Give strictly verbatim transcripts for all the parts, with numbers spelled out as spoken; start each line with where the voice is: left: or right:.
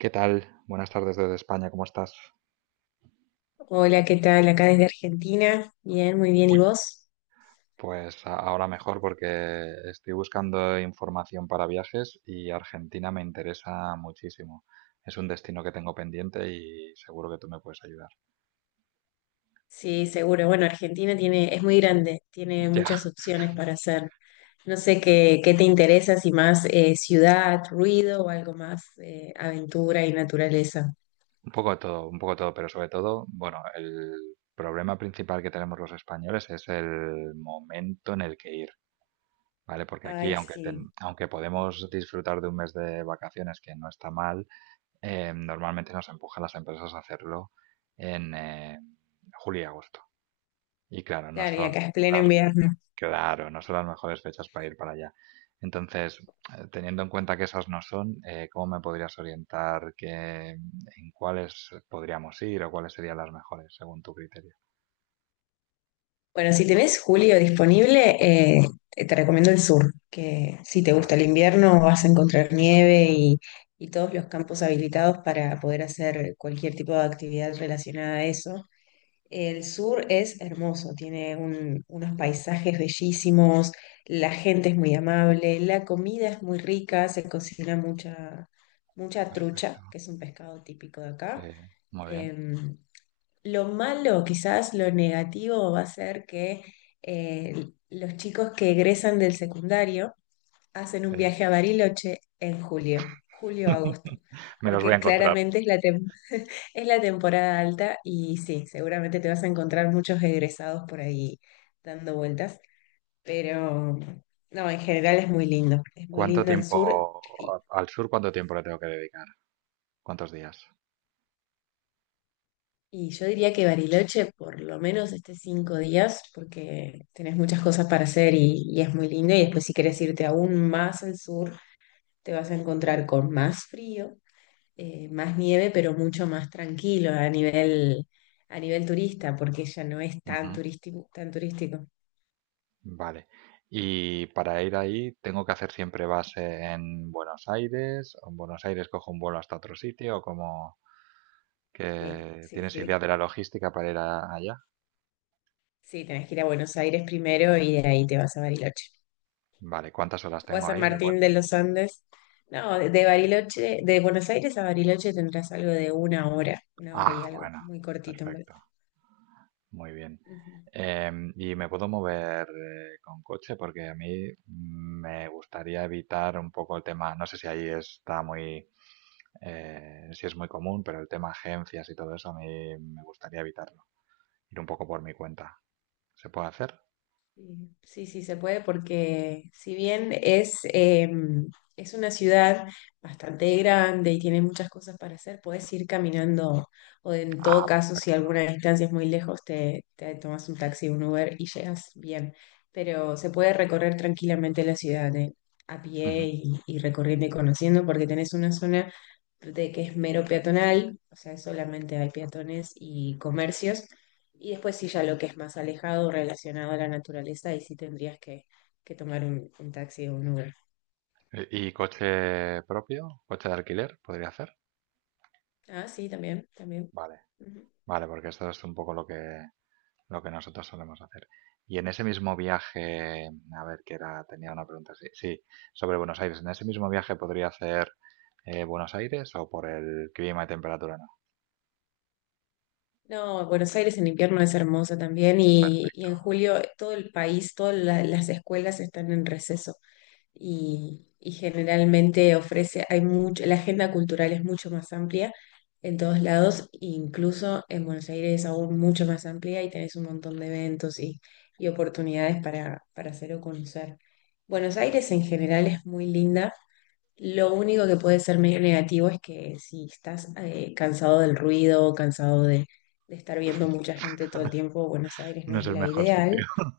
right: ¿Qué tal? Buenas tardes desde España, ¿cómo estás?
left: Hola, ¿qué tal? Acá desde Argentina. Bien, muy bien. ¿Y
right: Uy,
left: vos?
right: pues a- ahora mejor porque estoy buscando información para viajes y Argentina me interesa muchísimo. Es un destino que tengo pendiente y seguro que tú me puedes ayudar.
left: Sí, seguro. Bueno, Argentina tiene, es muy grande, tiene
right: Ya,
left: muchas opciones para hacer. No sé qué, qué te interesa, si más eh, ciudad, ruido o algo más eh, aventura y naturaleza.
right: un poco de todo, un poco de todo, pero sobre todo, bueno, el problema principal que tenemos los españoles es el momento en el que ir, ¿vale? Porque aquí,
left: Ay,
right: aunque,
left: sí.
right: ten- aunque podemos disfrutar de un mes de vacaciones, que no está mal, eh, normalmente nos empujan las empresas a hacerlo en eh, julio y agosto. Y claro, no
left: Claro, y
right: son
left: acá es pleno
right: las, me-
left: invierno.
right: claro, no son las mejores fechas para ir para allá. Entonces, eh, teniendo en cuenta que esas no son, eh, ¿cómo me podrías orientar que, en cuáles podríamos ir o cuáles serían las mejores según tu criterio?
left: Bueno, si tenés julio disponible, eh, te te recomiendo el sur, que si te gusta el
right: Vale,
left: invierno vas a encontrar nieve y, y todos los campos habilitados para poder hacer cualquier tipo de actividad relacionada a eso. El sur es hermoso, tiene un- unos paisajes bellísimos, la gente es muy amable, la comida es muy rica, se cocina mucha, mucha trucha,
right: perfecto.
left: que es un pescado típico de
right: Sí,
left: acá.
right: muy bien.
left: Em, lo malo, quizás lo negativo, va a ser que eh, los chicos que egresan del secundario hacen un
right: Sí.
left: viaje a Bariloche en julio, julio-agosto,
right: Me los voy a
left: porque
right: encontrar.
left: claramente es la, tem- es la temporada alta y sí, seguramente te vas a encontrar muchos egresados por ahí dando vueltas, pero no, en general es muy lindo, es muy
right: ¿Cuánto
left: lindo el sur.
right: tiempo al sur, cuánto tiempo le tengo que dedicar? ¿Cuántos días?
left: Y yo diría que Bariloche por lo menos esté cinco días porque tenés muchas cosas para hacer y, y es muy lindo. Y después si querés irte aún más al sur, te vas a encontrar con más frío, eh, más nieve, pero mucho más tranquilo a nivel, a nivel turista, porque ya no es tan
right: Ujú.
left: turístico, tan turístico.
right: Vale. Y para ir ahí, ¿tengo que hacer siempre base en Buenos Aires? ¿O en Buenos Aires cojo un vuelo hasta otro sitio? ¿O como
left: Sí,
right: que
left: sí,
right: tienes
left: sí.
right: idea de la logística para ir a- allá?
left: Sí, tenés que ir a Buenos Aires primero y de ahí te vas a Bariloche
right: Vale, ¿cuántas horas
left: o a
right: tengo
left: San
right: ahí de
left: Martín
right: vuelo?
left: de los Andes. No, de de Bariloche, de Buenos Aires a Bariloche tendrás algo de una hora, una hora y
right: Ah,
left: algo,
right: bueno,
left: muy cortito en
right: perfecto,
left: verdad.
right: muy bien.
left: Ujú.
right: Em, ¿y me puedo mover eh, con coche? Porque a mí me gustaría evitar un poco el tema, no sé si ahí está muy, eh, si es muy común, pero el tema agencias y todo eso a mí me gustaría evitarlo, ir un poco por mi cuenta. ¿Se puede hacer?
left: Sí, sí, sí, se puede porque si bien es, eh, es una ciudad bastante grande y tiene muchas cosas para hacer, puedes ir caminando o en todo
right: Ah,
left: caso, si
right: perfecto.
left: alguna distancia es muy lejos, te, te tomas un taxi, un Uber y llegas bien. Pero se puede recorrer tranquilamente la ciudad eh, a
right: Ujú.
left: pie y, y recorriendo y conociendo porque tenés una zona de que es mero peatonal, o sea, solamente hay peatones y comercios y después sí ya lo que es más alejado, relacionado a la naturaleza, ahí sí tendrías que, que tomar un, un taxi o un Uber.
right: ¿Y y coche propio? ¿Coche de alquiler? ¿Podría hacer?
left: Ah, sí, también, también.
right: Vale,
left: Ujú.
right: vale, porque esto es un poco lo que, lo que, nosotros solemos hacer. Y en ese mismo viaje, a ver, que era, tenía una pregunta, sí, sí, sobre Buenos Aires. ¿En ese mismo viaje podría hacer eh, Buenos Aires o por el clima y temperatura no?
left: No, Buenos Aires en invierno es hermosa también
right: Per-
left: y, y en julio todo el país, todas la- las escuelas están en receso. y, y generalmente ofrece, hay mucho, la agenda cultural es mucho más amplia en todos lados, incluso en Buenos Aires es aún mucho más amplia y tenés un montón de eventos y, y oportunidades para, para hacer o conocer. Buenos Aires en general es muy linda. Lo único que puede ser medio negativo es que si estás eh, cansado del ruido, cansado de, de estar viendo mucha gente todo el tiempo, Buenos Aires no
right: No es
left: es
right: el
left: la
right: mejor
left: ideal.
right: sitio.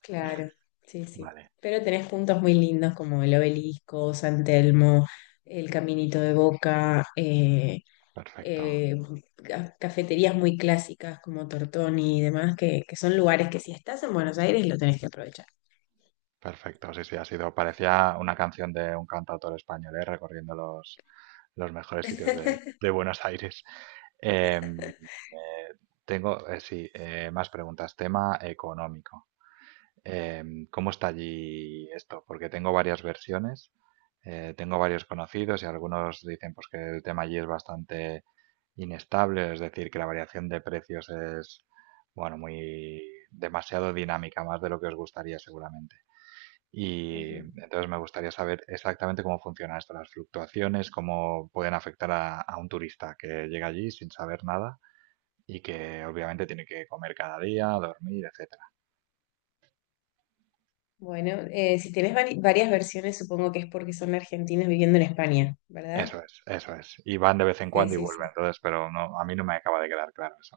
left: Claro, sí, sí.
right: Vale,
left: Pero tenés puntos muy lindos como el Obelisco, San Telmo, el Caminito de Boca, eh,
right: perfecto.
left: eh, ca- cafeterías muy clásicas como Tortoni y demás, que, que son lugares que si estás en Buenos Aires lo tenés que aprovechar.
right: Perfecto, sí, sí, ha sido, parecía una canción de un cantautor español, ¿eh? Recorriendo los, los, mejores sitios de, de Buenos Aires. Em, eh, tengo, eh, sí, eh, más preguntas. Tema económico. Em, ¿cómo está allí esto? Porque tengo varias versiones, eh, tengo varios conocidos y algunos dicen pues, que el tema allí es bastante inestable, es decir, que la variación de precios es, bueno, muy demasiado dinámica, más de lo que os gustaría seguramente. Y
left: Ujú.
right: entonces me gustaría saber exactamente cómo funciona esto, las fluctuaciones, cómo pueden afectar a, a un turista que llega allí sin saber nada y que obviamente tiene que comer cada día, dormir, etcétera.
left: Bueno, eh, si tenés vari- varias versiones, supongo que es porque son argentinos viviendo en España, ¿verdad?
right: Eso es, eso es. Y van de vez en
left: Sí,
right: cuando y
left: sí,
right: vuelven,
left: sí.
right: entonces, pero no, a mí no me acaba de quedar claro eso.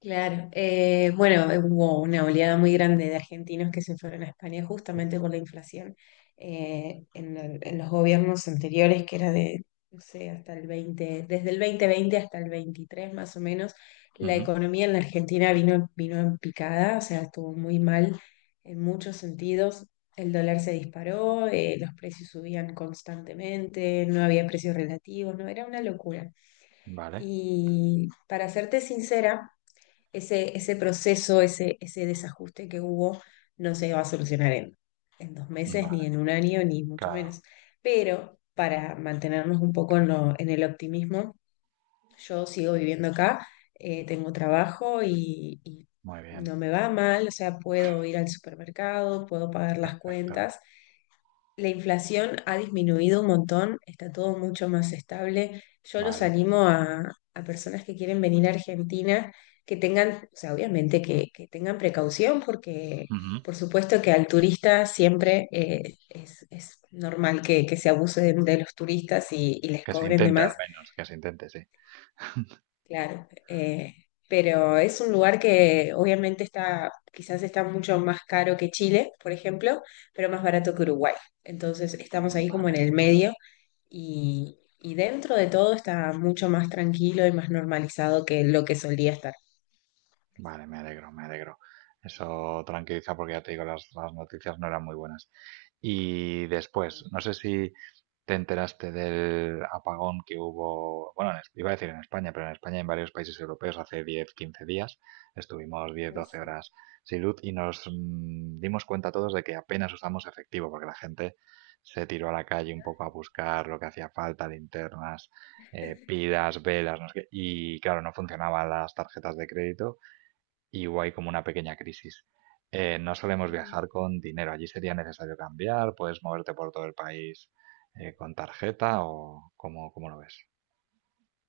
left: Claro, eh, bueno, eh, hubo una oleada muy grande de argentinos que se fueron a España justamente por la inflación. Eh, en, el- en los gobiernos anteriores, que era de, no sé, hasta el veinte, desde el dos mil veinte hasta el veintitrés más o menos, la
right: Ujú.
left: economía en la Argentina vino, vino en picada, o sea, estuvo muy mal en muchos sentidos. El dólar se disparó, eh, los precios subían constantemente, no había precios relativos, no, era una locura.
right: Vale,
left: Y para serte sincera, ese, ese proceso, ese, ese desajuste que hubo, no se va a solucionar en, en, dos meses,
right: vale,
left: ni en un año, ni mucho
right: claro,
left: menos. Pero para mantenernos un poco en, lo- en el optimismo, yo sigo viviendo acá, eh, tengo trabajo y, y
right: muy bien,
left: no me va mal, o sea, puedo ir al supermercado, puedo pagar las
right: perfecto,
left: cuentas. La inflación ha disminuido un montón, está todo mucho más estable. Yo los
right: vale.
left: animo a, a personas que quieren venir a Argentina que tengan, o sea, obviamente que, que tengan precaución porque
right: Ujú.
left: por supuesto que al turista siempre eh, es, es normal que, que se abuse de, de los turistas y, y les
right: Que se
left: cobren de
right: intente al
left: más.
right: menos, que se intente, sí.
left: Claro, eh, pero es un lugar que obviamente está, quizás está mucho más caro que Chile, por ejemplo, pero más barato que Uruguay. Entonces estamos ahí como en
right: Vale.
left: el medio y, y dentro de todo está mucho más tranquilo y más normalizado que lo que solía estar.
right: Vale, me alegro, me alegro. Eso tranquiliza porque ya te digo, las, las noticias no eran muy buenas. Y después, no sé si te enteraste del apagón que hubo, bueno, en Es- iba a decir en España, pero en España y en varios países europeos hace diez quince días. Estuvimos diez
left: Uy,
right: doce
left: sí.
right: horas sin luz y nos mm, dimos cuenta todos de que apenas usamos efectivo porque la gente se tiró a la calle un poco a buscar lo que hacía falta, linternas, eh, pilas, velas, no sé qué. Y claro, no funcionaban las tarjetas de crédito y hubo ahí como una pequeña crisis. Eh, no solemos
left: Ujú.
right: viajar con dinero, allí sería necesario cambiar, puedes moverte por todo el país eh, con tarjeta o cómo, cómo, lo ves.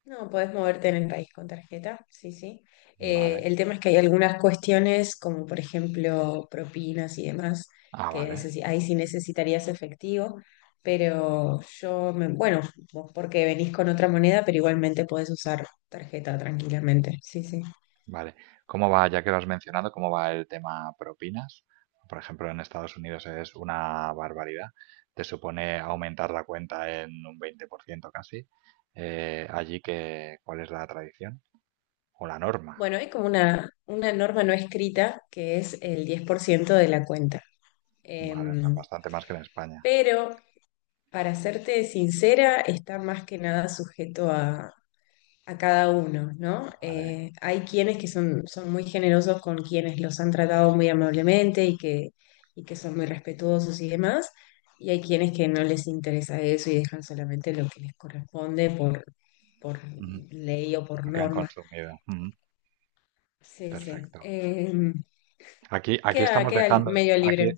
left: No, podés moverte en el país con tarjeta, sí, sí. Eh,
right: Vale,
left: el tema es que hay algunas cuestiones, como por ejemplo propinas y demás,
right: ah,
left: que
right: vale,
left: eso sí- ahí sí necesitarías efectivo, pero yo, me, bueno, vos porque venís con otra moneda, pero igualmente podés usar tarjeta tranquilamente, sí, sí.
right: vale. ¿Cómo va, ya que lo has mencionado, cómo va el tema propinas? Por ejemplo, en Estados Unidos es una barbaridad, te supone aumentar la cuenta en un veinte por ciento casi. Eh, allí que, ¿cuál es la tradición? O la norma,
left: Bueno, hay como una, una norma no escrita que es el diez por ciento de la cuenta.
right: ¿vale? O sea,
left: Em,
right: bastante más que en España,
left: pero, para serte sincera, está más que nada sujeto a a cada uno, ¿no?
right: ¿vale?
left: Eh, hay quienes que son, son muy generosos con quienes los han tratado muy amablemente y que, y que son muy respetuosos y demás, y hay quienes que no les interesa eso y dejan solamente lo que les corresponde por, por ley o por
right: Lo que han
left: norma.
right: consumido. Mm,
left: Sí, sí.
right: perfecto.
left: Eh,
right: Aquí, aquí
left: queda,
right: estamos
left: queda
right: dejando,
left: medio
right: aquí
left: libre.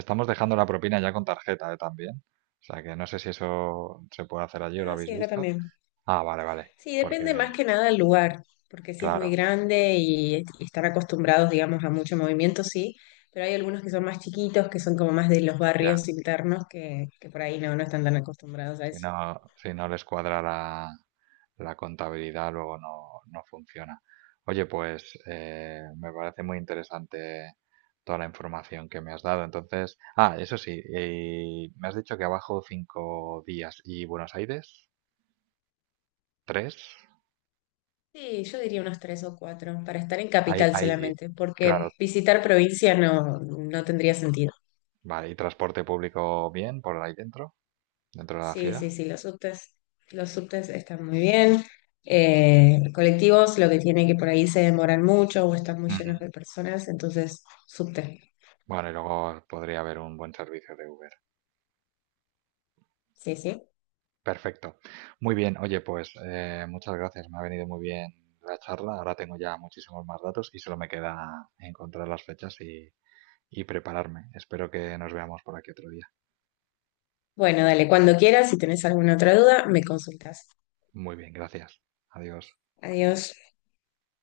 right: estamos dejando la propina ya con tarjeta, ¿eh? También. O sea que no sé si eso se puede hacer allí o lo
left: Ah,
right: habéis
left: sí, acá
right: visto.
left: también.
right: Ah, vale, vale.
left: Sí,
right: Porque,
left: depende más que nada del lugar, porque si es muy
right: claro,
left: grande y, y están acostumbrados, digamos, a mucho movimiento, sí, pero hay algunos que son más chiquitos, que son como más de los
right: ya.
left: barrios internos, que, que por ahí no, no están tan acostumbrados a
right: Si
left: eso.
right: no, si no les cuadra la, la, contabilidad, luego no, no funciona. Oye, pues eh, me parece muy interesante toda la información que me has dado. Entonces, ah, eso sí, y me has dicho que abajo cinco días. ¿Y Buenos Aires? ¿Tres?
left: Sí, yo diría unos tres o cuatro, para estar en
right: ¿Hay,
left: capital
right: hay,
left: solamente, porque
right: claro,
left: visitar provincia no, no tendría sentido.
right: vale, y transporte público bien por ahí dentro, dentro, de la
left: Sí,
right: ciudad?
left: sí, sí, los subtes, los subtes están muy bien. Eh, colectivos, lo que tiene que por ahí se demoran mucho o están muy
right: Ujú.
left: llenos de personas, entonces subte.
right: Bueno, y luego podría haber un buen servicio de Uber.
left: Sí, sí.
right: Perfecto. Muy bien, oye, pues eh, muchas gracias, me ha venido muy bien la charla, ahora tengo ya muchísimos más datos y solo me queda encontrar las fechas y, y, prepararme. Espero que nos veamos por aquí otro día.
left: Bueno, dale, cuando quieras, si tenés alguna otra duda, me consultas.
right: Muy bien, gracias. Adiós.
left: Adiós.